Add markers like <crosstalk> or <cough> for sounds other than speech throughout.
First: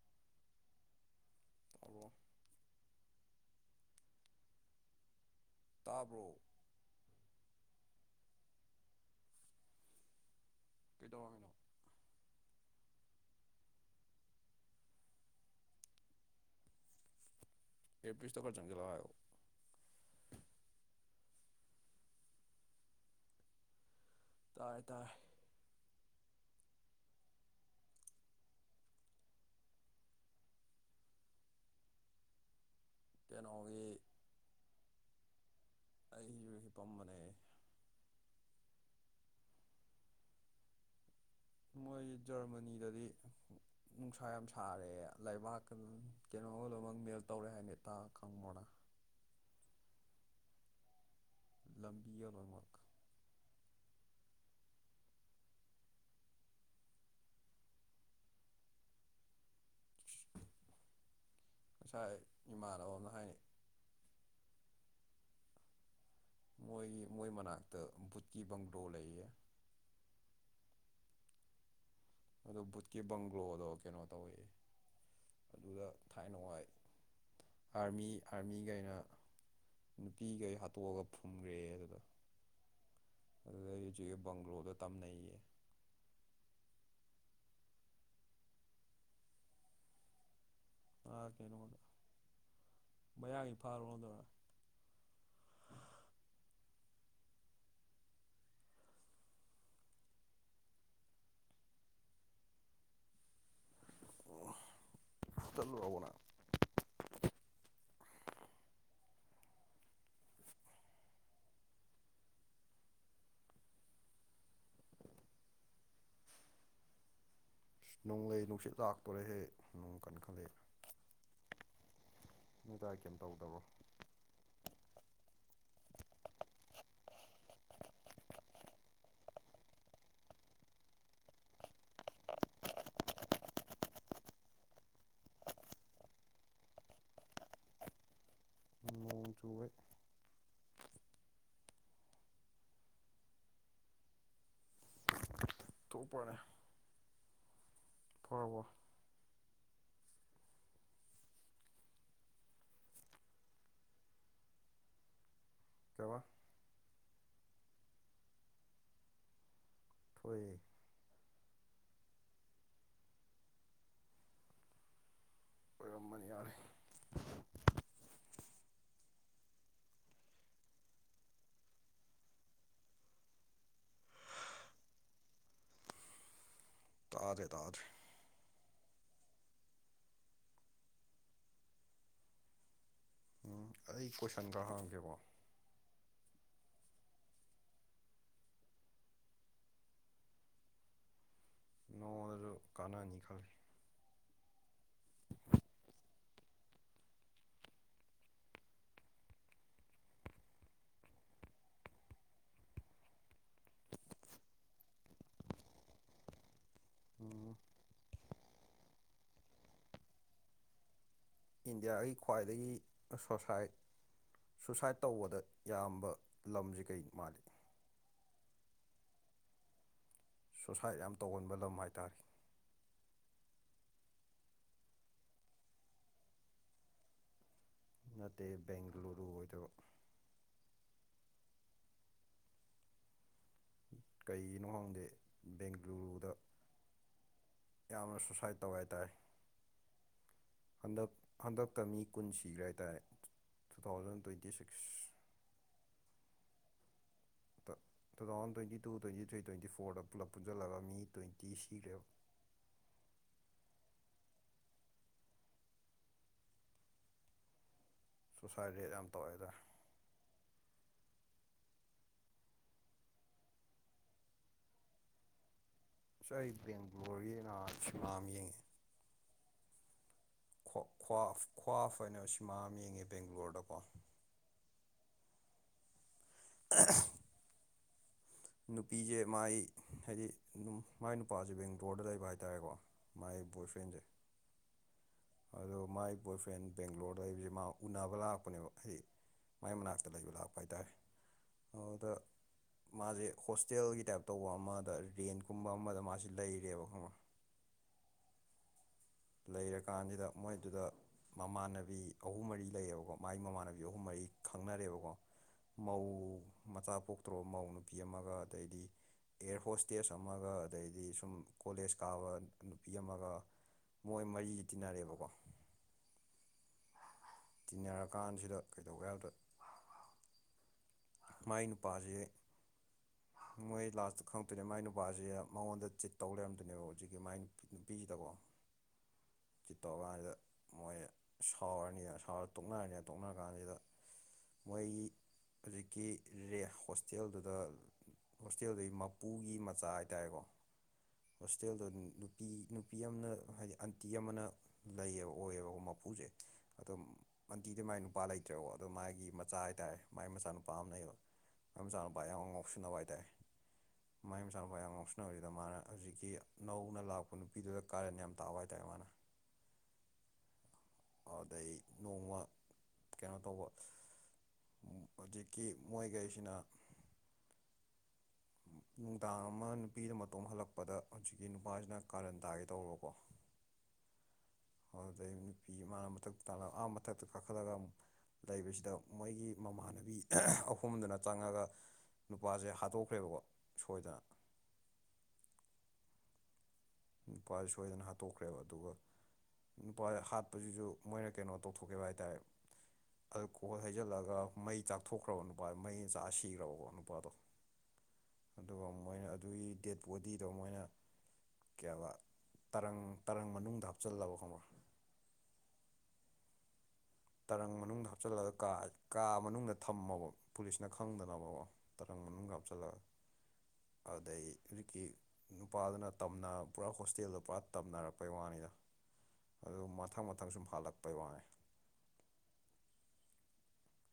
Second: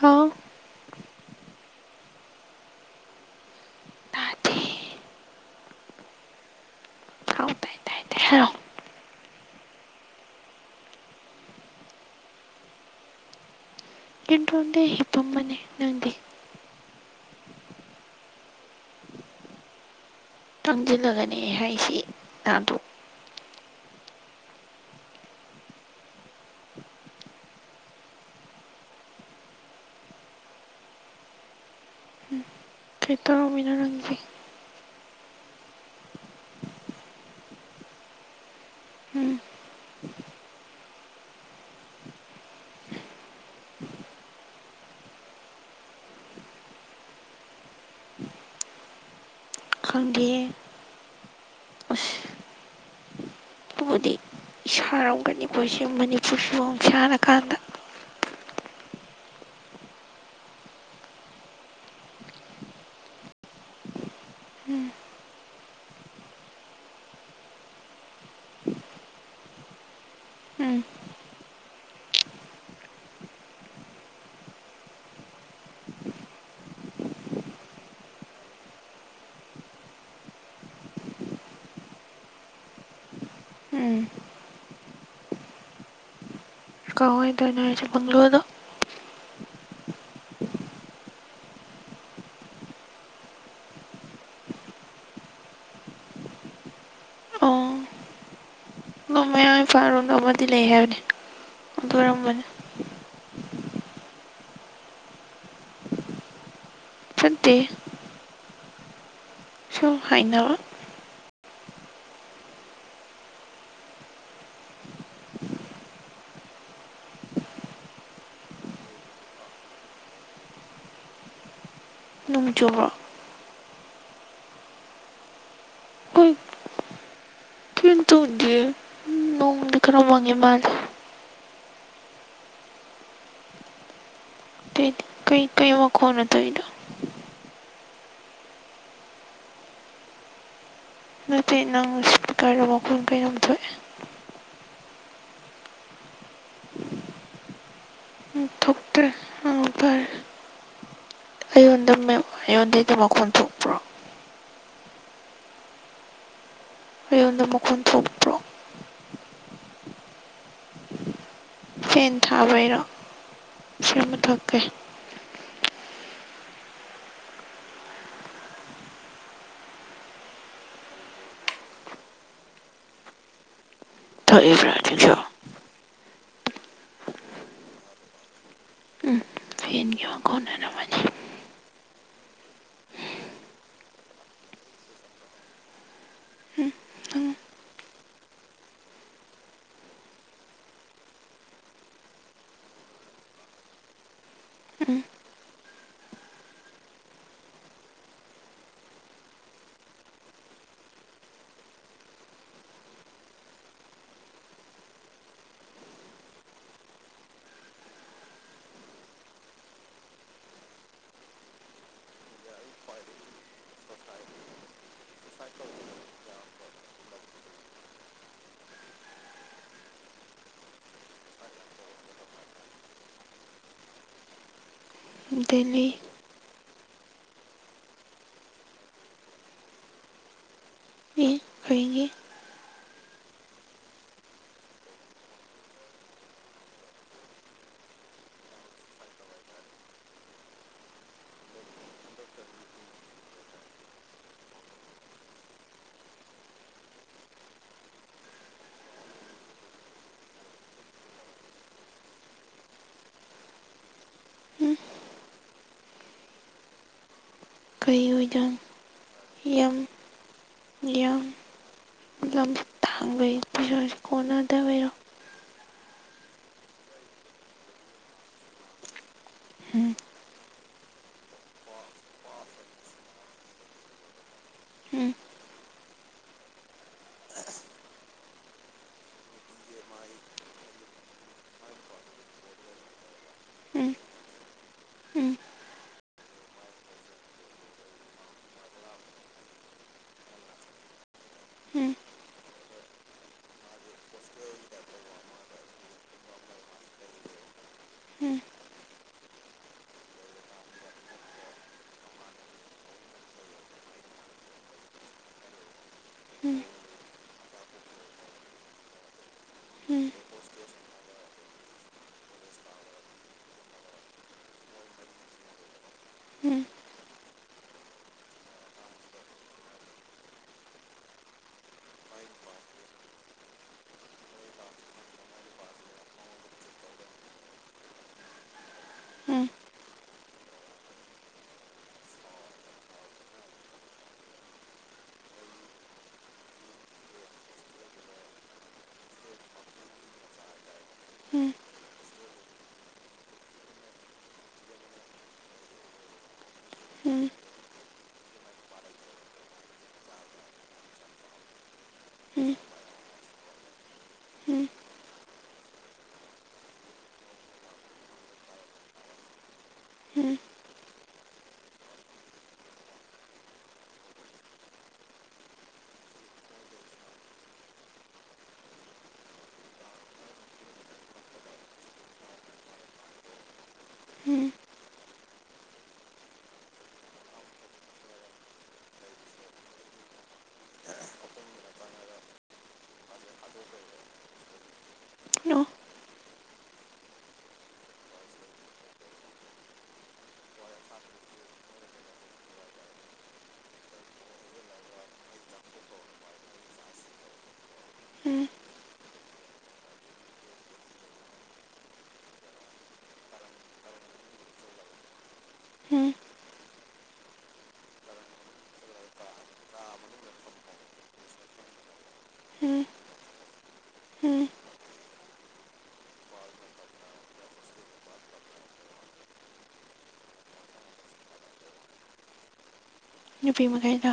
ꯍꯥꯎ hello ꯇꯥꯗꯦ ꯇꯥꯕ꯭ꯔꯣ hello ꯀꯗꯑꯣ ꯃꯤꯅꯣ ꯏꯅꯣꯗ ꯍꯤꯄꯃꯅꯤ ꯅꯗꯤ ꯑꯦ ꯄꯤꯁꯇ ꯈꯔ ꯆꯪꯖꯂꯥꯛꯑꯣ ꯍꯥꯏꯌꯣ ꯇꯪꯖꯤꯜꯂꯒꯅꯦ ꯍꯥꯏꯁꯤ ꯇꯗꯣ ꯇꯥꯏ ꯇꯔꯦ ꯀꯩꯅꯣꯒꯤ ꯐꯦꯇꯔꯣꯃꯤꯅꯔꯪꯖꯤ ꯑꯩ ꯍꯤꯄꯝꯕꯅꯦ ꯎꯝ ꯃꯣꯏ ꯑꯩꯈꯣꯏ ꯖꯔꯃꯅꯤꯗꯗꯤ ꯅꯨꯡꯁꯥ ꯌꯥꯝ ꯁꯥꯔꯦ ꯂꯩꯕꯥꯛꯀ ꯀꯩꯅꯣ ꯏꯃꯦꯜ ꯇꯧꯔꯦ ꯍꯥꯏꯅꯇꯥ ꯈꯪꯕꯅꯥ ꯈꯪꯗꯦꯦ ꯂꯝꯕꯤꯃꯛ ꯑꯗꯨꯕꯨꯗꯤ ꯏꯁꯥꯔꯝꯒꯅꯤ ꯄꯁꯦ ꯃꯅꯤꯄꯨꯔꯁꯤ ꯁꯥꯟꯔꯀꯥꯟꯗ ꯉꯁꯥꯏ ꯏꯃꯥꯟꯅꯕ ꯑꯃꯅ ꯍꯥꯏꯅꯩ ꯎꯝ ꯃꯣꯏꯒꯤ ꯃꯣꯏ ꯃꯅꯥꯛꯇ ꯕꯨꯠꯀꯤ ꯕꯪꯒꯂꯣ ꯂꯩꯌꯦ ꯎꯝ ꯑꯗꯨ ꯕꯨꯠꯀꯤ ꯕꯪꯒ꯭ꯂꯣꯗꯣ ꯀꯩꯅꯣ ꯇꯧꯋꯦꯑꯦ ꯑꯗꯨꯗ ꯊꯥꯏꯅ ꯋꯥꯏ ꯑꯥꯔꯃꯤ ꯑꯥꯔꯃꯤꯈꯩꯅ ꯅꯨꯄꯤꯈꯩ ꯍꯥꯠꯇꯣꯛꯑꯒ ꯐꯨꯝꯈ꯭ꯔꯦ ꯑꯗꯨꯗ ꯑꯗꯨꯗꯩ ꯎꯝ ꯖꯩ ꯕꯪꯒꯂꯣꯗꯣ ꯇꯝꯅꯩꯌꯦ ꯀꯋꯥꯗꯅꯣ ꯍꯥꯏꯁꯦ ꯕꯪꯒꯂꯣꯗꯣ꯫ ꯑꯥ ꯀꯩꯅꯣ ꯃꯌꯥꯡ ꯏꯝꯐꯥꯜꯔꯣꯝꯗ <inaudible> ꯃꯣꯏ ꯃꯌꯥꯡ ꯏꯐꯥꯔꯣꯝꯗ ꯑꯃꯗꯤ ꯂꯩ ꯍꯥꯏꯕꯅꯤ ꯑꯗꯨ ꯑꯣꯏꯔꯝꯃꯅꯤ ꯆꯠꯂꯨꯔꯕꯣ ꯅꯪ ꯆꯠꯇꯦꯑꯦ ꯁꯨꯝ ꯍꯥꯏꯅꯕ ꯅꯣꯡꯂꯩ ꯅꯨꯡꯁꯤꯠ ꯂꯥꯛꯇꯣꯔꯦꯍꯦ ꯅꯨꯡ ꯀꯟ ꯈꯠꯂꯛꯑꯦ꯫ ꯅꯣꯡ ꯆꯨꯕ꯭ꯔꯣ ꯗꯥꯥꯏ ꯀꯩꯝ ꯇꯧꯗꯕꯣ ꯍꯣꯏ ꯀꯩꯝ ꯇꯧꯗꯤꯌꯦ ꯅꯣꯡꯗꯤ ꯈꯔ ꯃꯪꯉꯤ ꯃꯜꯂꯦ ꯑꯇꯩꯗꯤ ꯀꯩ ꯀꯩ ꯃꯈꯣꯟꯅꯣ ꯇꯧꯏꯗꯣ ꯅꯣꯡ ꯆꯨꯕꯒꯤ ꯅꯠꯇꯦ ꯅꯪ ꯏꯁꯄꯤꯀꯔꯗ ꯃꯈꯣꯟ ꯀꯩꯅꯣꯝ ꯊꯣꯛꯑꯦ ꯊꯣꯛꯄꯔꯅꯦ ꯎꯝ ꯐꯔꯕꯣ ꯊꯣꯛꯇ꯭ꯔꯦ ꯎꯝ ꯐꯔꯦ ꯑꯩꯉꯣꯟꯗꯒꯤ ꯃꯈꯣꯟ ꯊꯣꯛꯄ꯭ꯔꯣ ꯀꯩꯕ ꯑꯩꯉꯣꯟꯗ ꯃꯈꯣꯟ ꯊꯣꯛꯄ꯭ꯔꯣ꯫ ꯊꯣꯛꯏ ꯐꯦꯟ ꯊꯥꯕꯩꯔꯣ ꯐꯦꯟ ꯃꯨꯠꯊꯠꯀꯦ ꯑꯣꯏꯔꯝꯕꯅꯤ ꯌꯥꯔꯦ ꯊꯣꯛꯐꯕꯔꯥ ꯍꯧꯖꯤꯛꯁꯨ ꯇꯥꯗꯦ ꯇꯥꯗꯦ ꯀꯣꯅ ꯎꯝ ꯑꯩ ꯀꯣꯏꯁꯟꯗ ꯈꯔ ꯍꯥꯡꯉꯛꯀꯦꯀꯣ ꯅꯣꯡꯗ ꯀꯥꯅꯅꯤ ꯈꯜꯂꯦ ꯎꯝ <unintelligible> ꯏꯟꯗꯤꯌꯥꯒꯤ ꯈ꯭ꯋꯥꯏꯗꯒꯤ ꯁꯣꯁꯥꯏ ꯁꯨꯏꯁꯥꯏꯠ ꯇꯧꯕꯗ ꯌꯥꯝꯕ ꯂꯝꯁꯤ ꯀꯔꯤ ꯃꯥꯜꯂꯤ ꯁꯨꯏꯁꯥꯏꯠ ꯌꯥꯝ ꯇꯧꯒꯟꯕ ꯂꯝ ꯍꯥꯏ ꯇꯥꯔꯦ ꯗꯦꯜꯂꯤ ꯅꯠꯇꯦ ꯕꯦꯡꯒꯂꯨꯔꯨ ꯑꯣꯏꯗꯧꯕ ꯑꯦ ꯀꯩꯒꯤ ꯀꯩꯒꯤꯅꯣ ꯈꯪꯗꯦ ꯕꯦꯡꯒꯂꯨꯔꯨꯗ ꯌꯥꯝꯅ ꯁꯨꯁꯥꯏꯠ ꯇꯧꯏ ꯍꯥꯏ ꯇꯔꯦ ꯍꯟꯗꯛ ꯍꯟꯗꯛꯇ ꯃꯤ ꯀꯨꯟ ꯁꯤꯈꯔꯦ ꯍꯥꯏꯇꯥꯔꯦ ꯇꯨ ꯊꯥꯎꯖꯟ ꯇ꯭ꯋꯦꯟꯇꯤ ꯁꯤꯛꯁ ꯇ two thousand twenty two twenty three twenty ꯐꯣꯔꯗ ꯄꯨꯂꯞ ꯄꯨꯟꯁꯤꯜꯂꯒ ꯃꯤ ꯇ꯭ꯋꯦꯟꯇꯤ ꯁꯤꯈ꯭ꯔꯦꯕ ꯫ <inaudible> ꯎꯝ ꯀꯩ ꯑꯣꯏꯖꯠꯅꯣ ꯁꯨꯁꯥꯏꯠ ꯔꯦꯠ ꯌꯥꯝ ꯇꯧꯋꯦ ꯍꯥꯏꯇꯥꯔꯦ ꯌꯥꯝ ꯌꯥꯝ ꯂꯝ ꯇꯥꯡꯕꯒꯤ ꯄꯩꯁꯥ ꯀꯣꯟꯅꯗꯕꯩꯔꯣ꯫ ꯑꯁ ꯑꯩ ꯕꯦꯡꯒ꯭ꯂꯣꯔꯒꯤ ꯅꯍꯟ ꯁꯤꯅꯤꯃꯥ ꯑꯃ ꯌꯦꯡꯉꯤ꯫ ꯎꯝ ꯭ꯋꯥ ꯈ꯭ꯋꯥꯐ ꯍꯥꯏꯅ ꯁꯤꯃꯥ ꯑꯃ ꯌꯦꯡꯉꯦ ꯕꯦꯡꯒ꯭ꯂꯣꯔꯗꯀꯣ ꯎꯝ <unintelligible> ꯅꯨꯄꯤꯁꯦ ꯃꯥꯏ ꯍꯥꯏꯗꯤ ꯑꯗꯨꯝ ꯃꯥꯏ ꯅꯨꯄꯥꯁꯦ ꯕꯦꯡꯒ꯭ꯂꯣꯔꯗ ꯂꯩꯕ ꯍꯥꯏꯇꯥꯥꯔꯦꯀꯣ ꯃꯥꯏ ꯑꯩ ꯎꯝ ꯕꯣꯏꯐ꯭ꯔꯦꯟꯁꯦ ꯎꯝ ꯑꯗꯣ ꯃꯥꯏ ꯕꯣꯏꯐ꯭ꯔꯦꯟ ꯕꯦꯡꯒ꯭ꯂꯣꯔꯗ ꯂꯩꯕꯁꯤꯦ ꯃꯥ ꯎꯅꯕ ꯂꯥꯛꯄꯅꯦꯕ ꯑꯩ ꯃꯥꯏ ꯃꯅꯥꯛꯇ ꯂꯩꯕ ꯂꯥꯛꯄ ꯍꯥꯏꯇꯥꯔꯦ ꯎꯝ ꯑꯗꯨꯗ ꯃꯥꯁꯦ ꯍꯣꯁꯇꯦꯜꯒꯤ ꯇꯥꯏꯞ ꯇꯧꯕ ꯑꯃꯗ ꯔꯦꯟꯀꯨꯝꯕ ꯑꯃꯗ ꯃꯥꯁꯤ ꯂꯩꯔꯦꯕ ꯈꯪ ꯎꯝ ꯂꯩꯔꯀꯥꯟꯁꯤꯗ ꯃꯣꯏꯗꯨꯗ ꯃꯃꯥꯟꯅꯕꯤ ꯑꯍꯨꯝ ꯃꯔꯤ ꯂꯩꯌꯦꯕꯀꯣ ꯃꯒꯤ ꯃꯃꯥꯟꯅꯕꯤ ꯑꯍꯨꯝ ꯃꯔꯤ ꯈꯪꯅꯔꯦꯕꯀꯣ ꯃꯧ ꯎꯝ ꯃꯆꯥ ꯄꯣꯛꯇ꯭ꯔꯣꯕ ꯃꯧ ꯅꯨꯄꯤ ꯑꯃꯒ ꯑꯗꯩꯗꯤ ꯑꯦꯌꯔ ꯎꯝ ꯍꯣꯁꯇꯦꯁ ꯑꯃꯒ ꯑꯗꯩꯗꯤ ꯁꯨꯝ ꯀꯣꯂꯦꯖ ꯀꯥꯕ ꯅꯨꯄꯤ ꯑꯃꯒ ꯃꯣꯏ ꯃꯔꯤꯁ ꯇꯤꯟꯅꯔꯦꯕꯀꯣ ꯎꯝ ꯇꯤꯟꯅꯔꯀꯥꯟꯁꯤꯗ ꯀꯩꯗꯧꯒꯦ ꯍꯥꯏꯕꯗ ꯃꯥꯏ ꯅꯨꯄꯥ ꯃꯣꯏ ꯂꯥꯁꯇ ꯈꯪꯉꯛꯇꯣꯏꯅꯦ ꯃꯥꯏ ꯅꯨꯄꯥꯁꯦ ꯃꯉꯣꯟꯗ ꯆꯤꯠ ꯇꯧ ꯂꯩꯔꯝꯗꯣꯏꯅꯦꯕ ꯍꯧꯖꯤꯛꯀꯤ ꯃꯥꯏ ꯅꯨꯄꯤꯁꯤꯗꯀꯣ ꯎꯝ ꯀꯤ ꯇꯣꯒ ꯍꯥꯏꯗ ꯃꯣꯏ ꯁꯥꯎꯔꯅꯤ ꯇꯣꯛꯅꯔꯅꯤ ꯇꯣꯛꯅꯔ ꯀꯥꯟꯁꯤꯗ ꯃꯣꯏ ꯍꯧꯖꯤꯛꯀꯤ ꯔꯦ ꯍꯣꯁꯇꯦꯜꯗꯨꯗ ꯍꯣꯁꯇꯦꯜꯗꯨꯒꯤ ꯃꯄꯨꯒꯤ ꯃꯆꯥ ꯍꯥꯏꯇꯥꯔꯦꯀꯣ ꯍꯣꯁꯇꯦꯜꯗꯣ ꯅꯨꯄꯤ ꯅꯨꯄꯤ ꯑꯃꯅ ꯍꯥꯏꯗꯤ ꯑꯟꯇꯤ ꯑꯃꯅ ꯂꯩꯌꯦꯕ ꯑꯣꯏꯌꯦꯕꯀꯣ ꯃꯄꯨꯁꯦ ꯑꯗꯨꯝ ꯑꯟꯇꯤꯗꯤ ꯃꯥꯏ ꯅꯨꯄꯥ ꯂꯩꯇ꯭ꯔꯦꯕꯣ ꯑꯗꯣ ꯃꯥꯒꯤ ꯃꯆꯥ ꯍꯥꯏꯇꯥꯔꯦ ꯃꯥꯏ ꯃꯆꯥꯅꯨꯄꯥ ꯑꯃ ꯂꯩꯩꯌꯦꯕ ꯃꯥꯢ ꯃꯆꯥꯅꯨꯄꯥ ꯌꯥꯝ ꯉꯥꯎꯁꯤꯟꯅꯕ ꯍꯥꯏꯇꯥꯔꯦ ꯃꯥꯏ ꯃꯆꯥꯅꯨꯄꯥ ꯌꯥꯝ ꯉꯥꯎꯁꯤꯟꯅꯕ ꯗ ꯃꯥꯅ ꯍꯧꯖꯤꯛꯀꯤ ꯅꯧꯅ ꯂꯥꯛꯄ ꯅꯨꯄꯤꯗꯨꯗ ꯀꯥꯔꯦꯟ ꯌꯥꯝ ꯇꯥꯕ ꯍꯥꯏꯇꯥꯔꯦ ꯃꯥꯅ ꯎꯝ ꯑꯗꯨꯗꯩ ꯅꯣꯡꯃ ꯀꯩꯅꯣ ꯇꯧꯕ ꯍꯧꯖꯤꯛꯀꯤ ꯃꯣꯏꯈꯩꯁꯤꯅ ꯅꯨꯡꯗꯥꯡ ꯑꯃ ꯅꯨꯄꯤꯗ ꯃꯇꯣꯝ ꯍꯜꯂꯛꯄꯗ ꯍꯧꯖꯤꯛꯀꯤ ꯅꯨꯄꯥꯁꯤꯅ ꯀꯥꯔꯟ ꯇꯥꯒꯦ ꯇꯧꯕꯀꯣ <inaudible> ꯎꯝ ꯑꯗꯨꯗꯩ ꯅꯨꯄꯤ ꯃꯥꯅ ꯃꯊꯛꯇ ꯑꯥ ꯃꯊꯛꯇ ꯀꯥꯈꯠꯂꯒ ꯂꯩꯕꯁꯤꯗ ꯃꯣꯏꯒꯤ ꯃꯃꯥꯟꯅꯕꯤ ꯑꯍꯨꯝꯗꯨꯅ ꯆꯪꯉꯒ ꯅꯨꯄꯥꯁꯦ ꯍꯥꯠꯇꯣꯛ ꯍꯥꯠꯈ꯭ꯔꯦꯕꯀꯣ ꯁꯣꯏꯗꯅ ꯅꯣ ꯅꯨꯄꯥ ꯁꯣꯏꯗꯅ ꯍꯥꯠꯇꯣꯛꯈ꯭ꯔꯦꯕ ꯑꯗꯨꯒ ꯅꯨꯄꯥ ꯍꯥꯠꯄꯁꯤꯁꯨ ꯃꯣꯏꯅ ꯀꯩꯅꯣ ꯇꯧꯊꯣꯛꯈꯤꯕ ꯍꯥꯏ ꯇꯥꯔꯦ ꯑꯗꯨ ꯀꯣꯠ ꯍꯩꯖꯤꯜꯂꯒ ꯃꯩ ꯆꯥꯛꯊꯣꯛꯈ꯭ꯔꯕ ꯅꯨꯄꯥꯗꯣ ꯃꯩꯅ ꯆꯥꯛꯑ ꯁꯤꯈ꯭ꯔꯕꯀꯣ ꯅꯨꯄꯥꯗꯣ ꯑꯗꯨꯒ ꯃꯣꯏꯅ ꯑꯗꯨꯒꯤ ꯗꯦꯠ ꯕꯣꯗꯤꯗꯣ ꯃꯣꯏꯅ ꯀꯌꯥꯕ ꯇꯔꯪ ꯇꯔꯪ ꯃꯅꯨꯡꯗ ꯍꯥꯞꯆꯤꯜꯂꯕ ꯈꯪꯕ꯭ꯔ ꯎꯝ ꯇꯔꯪ ꯃꯅꯨꯡꯗ ꯍꯥꯞꯆꯤꯜꯂꯒ ꯀꯥ ꯃꯅꯨꯡꯗ ꯊꯝꯃꯕ ꯄꯨꯂꯤꯁꯅ ꯈꯪꯗꯅꯕꯀꯣ ꯇꯔꯪ ꯃꯅꯨꯡ ꯍꯥꯞꯆꯜꯂ ꯑꯗꯩ ꯍꯧꯖꯤꯛꯀꯤ ꯅꯨꯄꯥꯗꯨꯅ ꯇꯝꯅ ꯄꯨꯔꯥ ꯍꯣꯁꯇꯦꯜꯗ ꯄꯨꯔꯥ ꯇꯝꯅꯔꯛꯄꯩ ꯋꯥꯅꯤꯗ ꯑꯗꯨ ꯃꯊꯪ ꯃꯊꯪ ꯁꯨꯝ ꯍꯥꯜꯂꯛꯄꯩ ꯋꯥꯅꯤ ꯅꯨꯄꯤ ꯃꯈꯩꯗꯣ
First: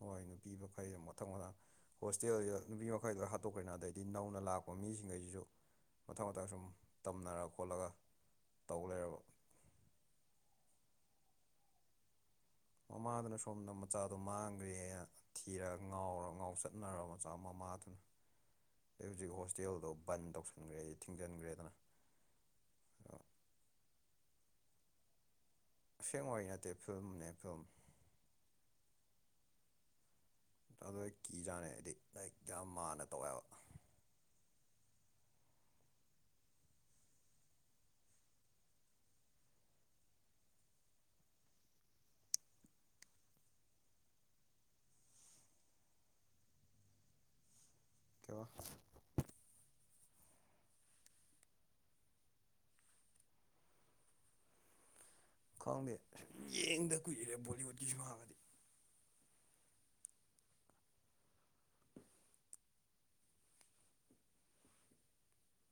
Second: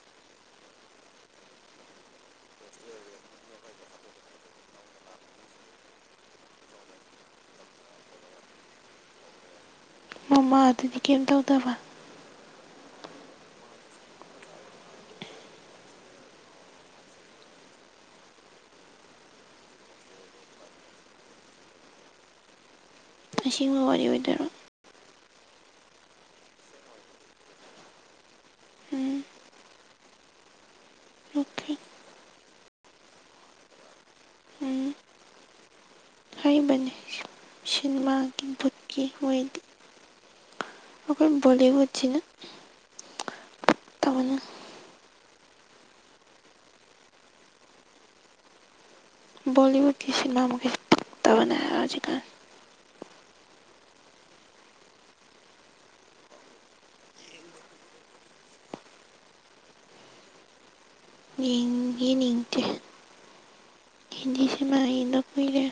ꯍꯣꯏ ꯅꯨꯄꯤ ꯃꯈꯩ ꯃꯊꯪ ꯃꯊꯪ ꯍꯣꯁꯇꯦꯜꯗꯨ ꯅꯨꯄꯤ ꯃꯈꯩꯗꯨ ꯍꯥꯠꯇꯣꯛꯈ꯭ꯔꯦꯅ ꯑꯗꯩꯗꯤ ꯅꯧꯅ ꯂꯥꯛꯄ ꯃꯤꯁꯤꯡ ꯈꯩꯁꯤꯁꯨ ꯃꯊꯪ ꯃꯊꯪ ꯁꯨꯝ ꯇꯝꯅꯔ ꯈꯣꯠꯂꯒ ꯇꯧ ꯂꯩꯔꯕ ꯃꯃꯥ ꯑꯗꯨꯗꯤ ꯀꯩꯝ ꯇꯧꯗꯕ ꯃꯃꯥꯗꯨꯅ ꯁꯣꯝꯗ ꯃꯆꯥꯗꯨ ꯃꯥꯡꯒ꯭ꯔꯦꯅ ꯊꯤꯔꯒ ꯉꯥꯎꯔꯒ ꯉꯥꯎ ꯆꯠꯅꯔꯕ ꯃꯆꯥ ꯑꯃ ꯃꯥꯇꯨꯝ ꯑꯗꯩ ꯍꯧꯖꯤꯛ ꯍꯣꯁꯇꯦꯜꯗꯣ ꯕꯟ ꯇꯧꯁꯟꯈ꯭ꯔꯦ ꯊꯤꯡꯖꯤꯟꯈ꯭ꯔꯦꯗꯅ ꯑꯁꯦꯡꯕ ꯋꯥꯔꯤ ꯑꯣꯏꯗꯣꯏꯔꯣ ꯑꯁꯦꯡ ꯋꯥꯔꯤ ꯅꯠꯇꯦ ꯐꯤꯂꯝꯅꯦ ꯐꯤꯂꯝ ꯎꯝ ꯑꯗꯨ ꯑꯩ ꯀꯤꯖꯥꯠꯅꯤ ꯑꯣꯀꯦ ꯑꯩꯗꯤ ꯂꯥꯏꯔꯤꯛꯇ ꯌꯥꯝ ꯃꯥꯟꯅ ꯇꯧꯋꯦꯕ ꯍꯩꯕꯅꯤ ꯁꯤꯅꯦꯃꯥꯒꯤ ꯕꯨꯠꯀꯤ ꯑꯣꯏꯗꯤ ꯑꯩꯈꯣꯏ ꯕꯣꯂꯤꯎꯠꯁꯤꯅ ꯄꯛꯇꯕꯅ ꯀꯩ ꯕꯥ ꯕꯣꯂꯤꯎꯠꯀꯤ ꯁꯤꯅꯦꯃꯥ ꯃꯈꯩꯁꯦ ꯄꯛꯇꯕꯅ ꯍꯧꯖꯤꯛꯀꯥꯟ ꯈꯪꯗꯦ ꯑ ꯌꯦꯡꯗ ꯀꯨꯏꯔꯦ ꯕꯣꯂꯤꯋꯨꯗꯀꯤ ꯁꯤꯃꯒꯥꯗꯤ ꯎꯝ ꯌꯦꯡꯅꯤꯡꯇꯦ ꯁꯤꯅꯦꯃꯥ ꯌꯦꯡꯗ ꯀꯨꯏꯔꯦ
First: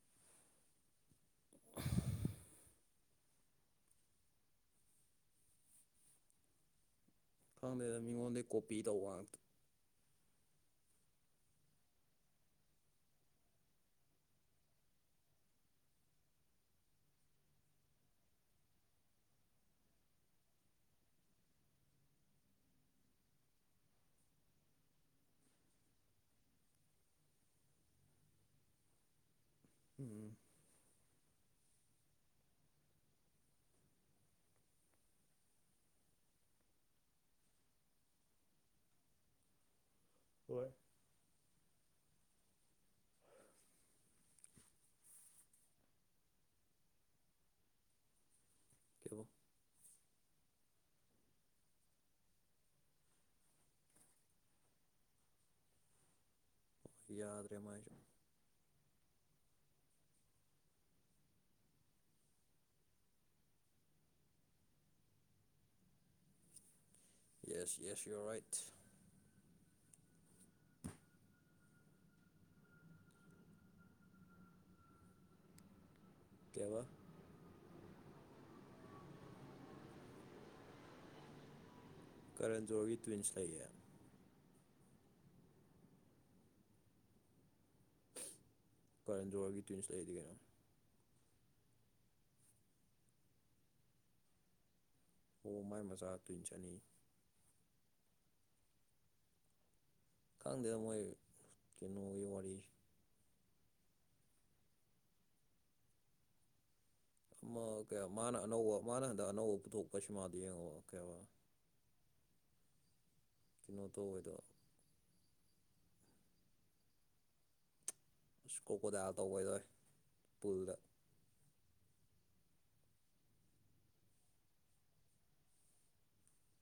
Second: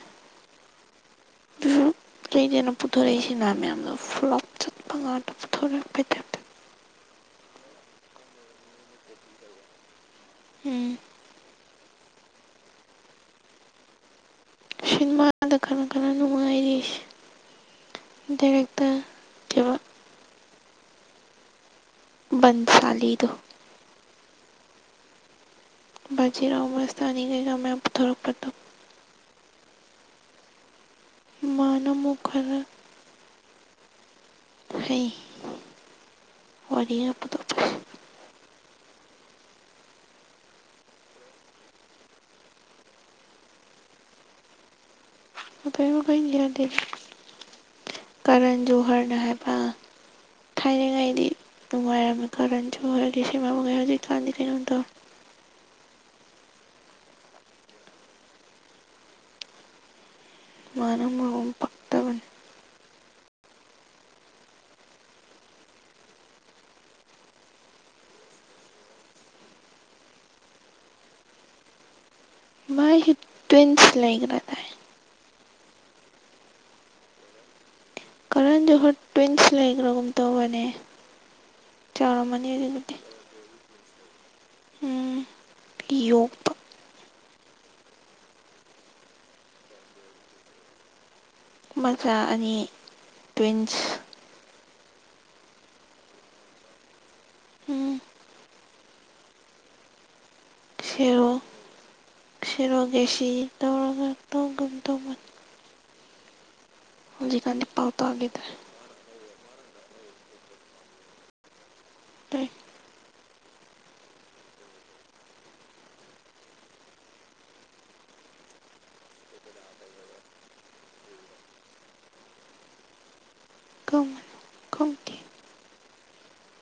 ꯑꯗꯨꯁꯨ ꯂꯩꯗꯅ ꯄꯨꯊꯣꯔꯛꯏꯁꯤꯅ ꯃꯌꯥꯝ ꯐ꯭ꯂꯣꯞ ꯆꯠꯄ ꯉꯥꯛꯇ ꯄꯨꯊꯣꯔꯛꯄꯩ ꯇꯥꯢꯞꯇ ꯈꯪꯗꯦꯗ ꯃꯤꯉꯣꯟꯗꯩ ꯀꯣꯄꯤ ꯇꯧꯕ ꯉꯥꯛꯇ ꯎꯝ ꯁꯤꯟꯃꯥꯗ ꯀꯟꯅ ꯀꯟꯅ ꯅꯨꯡꯉꯥꯏꯔꯤꯁꯦ ꯗꯥꯏꯔꯦꯛꯇꯔ ꯀꯩꯕ ꯆꯂꯤꯗꯨ ꯕꯖꯤꯔꯥꯎ ꯃꯁ ꯇꯅꯤ ꯀꯩꯀ ꯃꯌꯥꯝ ꯄꯨꯊꯣꯔꯛꯄꯗꯣ ꯎꯝ ꯃꯥꯅ ꯑꯃꯨꯛ ꯈꯔ ꯍꯩ ꯋꯥꯔꯤꯒ ꯄꯨ <unintelligible> ꯍꯣꯏ ꯀꯖ ꯍꯔꯗ ꯍꯥꯏ ꯀꯩꯕ ꯈꯥꯏꯅꯉꯥꯏꯗꯤ ꯅꯨꯡꯉꯥꯏꯔ ꯁꯤ ꯍꯧꯖꯤꯛ ꯀꯥꯟꯗꯤ ꯀꯩꯅꯗ ꯌꯥꯗ ꯔꯦꯃꯖ ꯃꯥꯅ ꯃꯑꯣ ꯌꯦꯁ ꯌꯦꯁ ꯌꯣꯔ ꯔꯥꯏꯠ ꯃꯥꯏꯁꯤ ꯇ꯭ꯋꯤꯟꯁ ꯂꯩꯒ꯭ꯔ ꯀꯋꯥ ꯁ ꯂꯩꯈ꯭ꯔꯥꯒꯨꯝ ꯇꯧꯕꯅꯦ ꯆꯥꯎꯔꯝꯃꯅꯤ ꯑꯗꯨꯕꯨꯗꯤ ꯀꯔꯖꯣꯔꯒꯤ ꯇ꯭ꯋꯤꯟꯁ ꯂꯩꯌꯦ ꯎꯝ ꯌꯣꯛꯄ ꯀꯥꯔꯦꯟꯖꯣꯔꯋꯥꯒꯤ ꯇ꯭ꯋꯤꯟꯁ ꯂꯩꯗꯤ ꯀꯩꯅꯣ ꯃꯆꯥ ꯑꯅꯤ ꯇ꯭ꯋꯤꯟꯁ ꯑꯣ ꯃꯥꯏ ꯃꯆꯥ ꯇꯨ ꯏꯟ ꯆꯠꯅꯤ ꯎꯝ ꯈꯪꯗꯦꯗ ꯃꯣꯏ ꯁꯦꯔꯣ ꯀꯩꯅꯣꯒꯤ ꯋꯥꯔꯤ ꯁꯦꯔꯣꯒꯦꯁꯤ ꯇꯧꯔꯒ ꯇꯧꯒꯨꯝ ꯇꯧꯕꯅꯤ ꯑꯃ ꯍꯧꯖꯤꯛꯀꯥꯟꯗꯤ ꯄꯥꯎ ꯀꯩꯕꯥ ꯃꯥꯅ ꯇꯥꯈꯤꯗ꯭ꯔꯦ ꯑꯅꯧꯕ ꯃꯥꯅ ꯍꯟꯗꯛ ꯑꯅꯧꯕ ꯄꯨꯊꯣꯛꯄꯩ ꯁꯤꯃꯥꯗꯨ ꯌꯦꯡꯉꯕꯣ ꯀꯩꯕꯥ ꯂꯥꯏꯔꯤꯛ ꯀꯩꯅꯣ ꯇꯧꯕꯩꯗꯣ ꯑꯨꯁ ꯀꯣꯀꯣꯗꯥꯏꯜ ꯇꯧꯕꯩꯗꯣꯏ ꯍꯦ ꯄꯨꯜꯗ ꯀꯃꯥꯏ ꯈꯪꯗꯦ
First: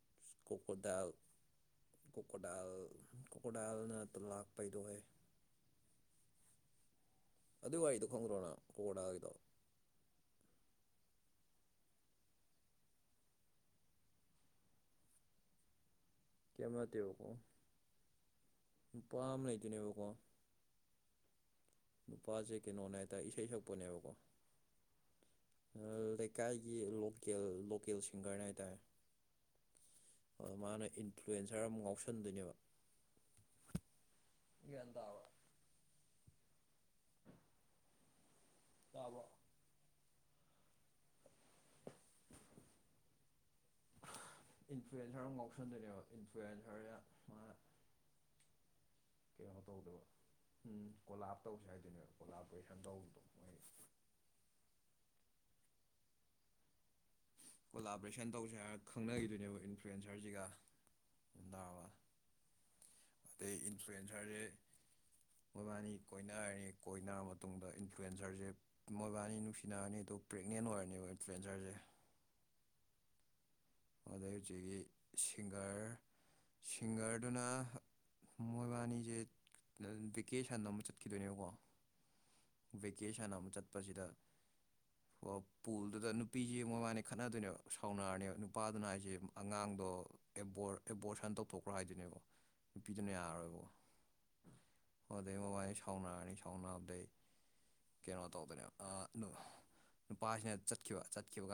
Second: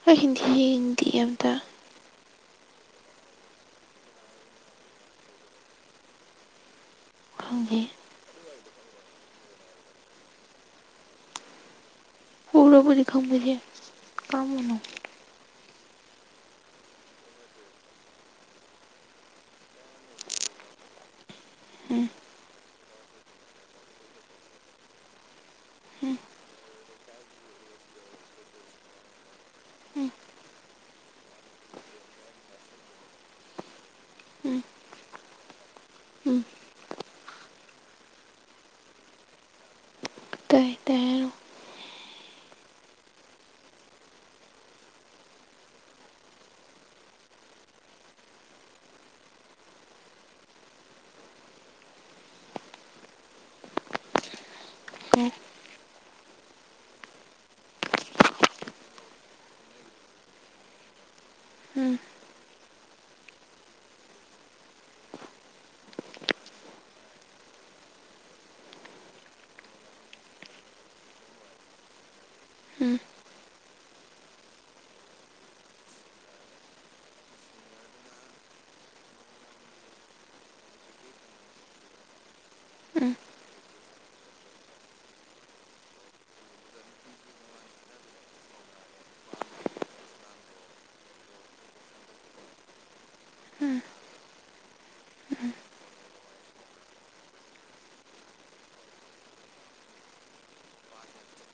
ꯑꯩ ꯍꯤꯟꯗꯤ ꯍꯤꯟꯗꯤꯌꯦ ꯑꯝꯇꯥ ꯀꯣꯀꯣꯔ ꯗꯥꯏꯜ ꯀꯣꯀꯣꯔ ꯗꯥꯏꯜꯅ ꯇꯨꯜ ꯂꯥꯛꯄꯩꯗꯣꯍꯦ ꯑꯗꯨ ꯈꯪꯗꯦ ꯋꯥꯏꯗꯣ ꯈꯪꯈ꯭ꯔꯣꯅ ꯑꯣꯗꯥꯒꯤꯗꯣ ꯍꯔꯕꯨꯗꯤ ꯈꯝꯕꯦ ꯀꯥ ꯃꯅꯣ ꯀꯃ ꯇꯕ ꯀꯣ ꯄꯥꯝ ꯂꯩꯇꯅꯦ ꯎꯝ ꯄꯀꯄꯥ ꯆꯩꯦ ꯀꯩꯅꯣꯅ ꯍꯥꯏꯇꯥꯔꯦ ꯏꯁꯩ ꯁꯛꯄꯅꯦꯕꯀꯣ ꯎꯝ ꯂꯩꯀꯥꯏꯒꯤ ꯂꯣꯀꯦꯜ ꯂꯣꯀꯦꯜ ꯁꯤꯡꯒꯔꯅ ꯍꯥꯏꯇꯥꯔꯦ ꯎꯝ ꯃ ꯃꯥꯅ ꯏ ꯏꯟꯐ꯭ꯂꯨꯋꯟꯖꯔ ꯑꯃ ꯉꯥꯎꯁꯟꯗꯣꯏꯅꯦꯕ ꯎꯝ ꯎꯝ ꯇ ꯑꯕ ꯇ ꯇꯔꯣ ꯏꯟꯐ꯭ꯂꯨꯌꯦꯟꯁꯔ ꯑꯃ ꯉꯥꯎꯁꯟꯗꯣꯏꯅꯦꯕ ꯏꯟꯐ꯭ꯂꯨꯌꯦꯟꯁꯔꯁ ꯃꯥ ꯀꯩꯅꯣ ꯇꯧꯗꯕ ꯎꯝ ꯀꯣꯂꯥꯞ ꯇꯧꯁꯁꯤꯦ ꯍꯥꯏꯗꯣꯏꯅꯦꯕ ꯀꯣꯂꯥꯞꯇ ꯁꯟꯗꯧꯕꯗꯣ ꯃꯣꯏ ꯎꯝ ꯀꯣꯂꯥꯕꯔꯦꯁꯟ ꯇꯧꯁꯦ ꯍꯥꯏꯔ ꯈꯪꯅꯈꯤꯗꯨꯣꯏꯅꯦꯕ ꯏꯟꯐ꯭ꯂꯨꯌꯦꯟꯁꯔꯁꯤꯒ ꯎꯝ ꯑ ꯏꯟꯐ꯭ꯂꯨꯌꯦꯟꯁ ꯍꯥꯏꯦ ꯃꯣꯏꯕꯥꯅꯤ ꯀꯣꯏꯅꯔꯅꯤ ꯀꯣꯏꯅꯔꯕ ꯃꯇꯨꯡꯗ ꯏꯟꯐ꯭ꯂꯨꯋꯟꯖꯔꯁꯦ ꯃꯣꯏꯕꯥꯅꯤ ꯅꯨꯡꯁꯤꯅꯔꯅꯤ ꯑꯗꯨ ꯑꯗꯨ ꯄ꯭ꯔꯦꯒꯅꯦꯟ ꯑꯣꯏꯔꯅꯦꯕ ꯇ꯭ꯔꯦꯟꯖꯔꯁꯦ ꯎꯝ ꯑꯗꯨꯗꯩ ꯍꯧꯖꯤꯛꯀꯤ ꯁꯤꯡꯒꯔ ꯁꯤꯡꯒꯔꯗꯨꯅ ꯃꯣꯏꯕꯥꯅꯤꯁꯦ ꯚꯦꯀꯦꯁꯟ ꯑꯃꯨ ꯆꯠꯈꯤꯗꯣꯏꯅꯦꯕꯀꯣ ꯎꯝ ꯦꯀꯦꯁꯟ ꯑꯃ ꯆꯠ ꯆꯠꯄꯁꯤꯗ ꯍ ꯄꯨꯜꯗꯨꯗ ꯅꯨꯄꯤꯁꯦ ꯃꯣꯏꯕꯥꯅꯦ ꯈꯠꯅꯗꯣꯏꯅꯦꯕ ꯁꯥꯎꯅꯔꯅꯦꯕ ꯄꯥꯗꯨꯅ ꯑꯩꯁꯦ ꯑꯉꯥꯡꯗꯣ ꯑꯦꯕꯣꯔ ꯑꯦꯕꯣꯔꯁꯟ ꯇꯧꯊꯣꯛꯈ꯭ꯔꯣ ꯍꯥꯏꯗꯨꯣꯏꯅꯦꯕ ꯄꯤꯗꯨꯅ ꯌꯥꯔꯔꯣꯏꯕꯣ ꯎꯝ ꯑꯗꯨꯗꯩ ꯃꯕꯥꯏꯅꯤ ꯁꯥꯎꯅꯔꯅꯤ ꯁꯥꯎꯅꯕꯗꯩ ꯀꯩꯅꯣ ꯇꯧꯕꯗꯅꯦꯕ ꯑ ꯅꯨ ꯅꯨꯄꯥꯁꯤꯅ ꯆꯠꯈꯤꯕ ꯆꯠꯈꯤꯕ ꯀꯥꯟ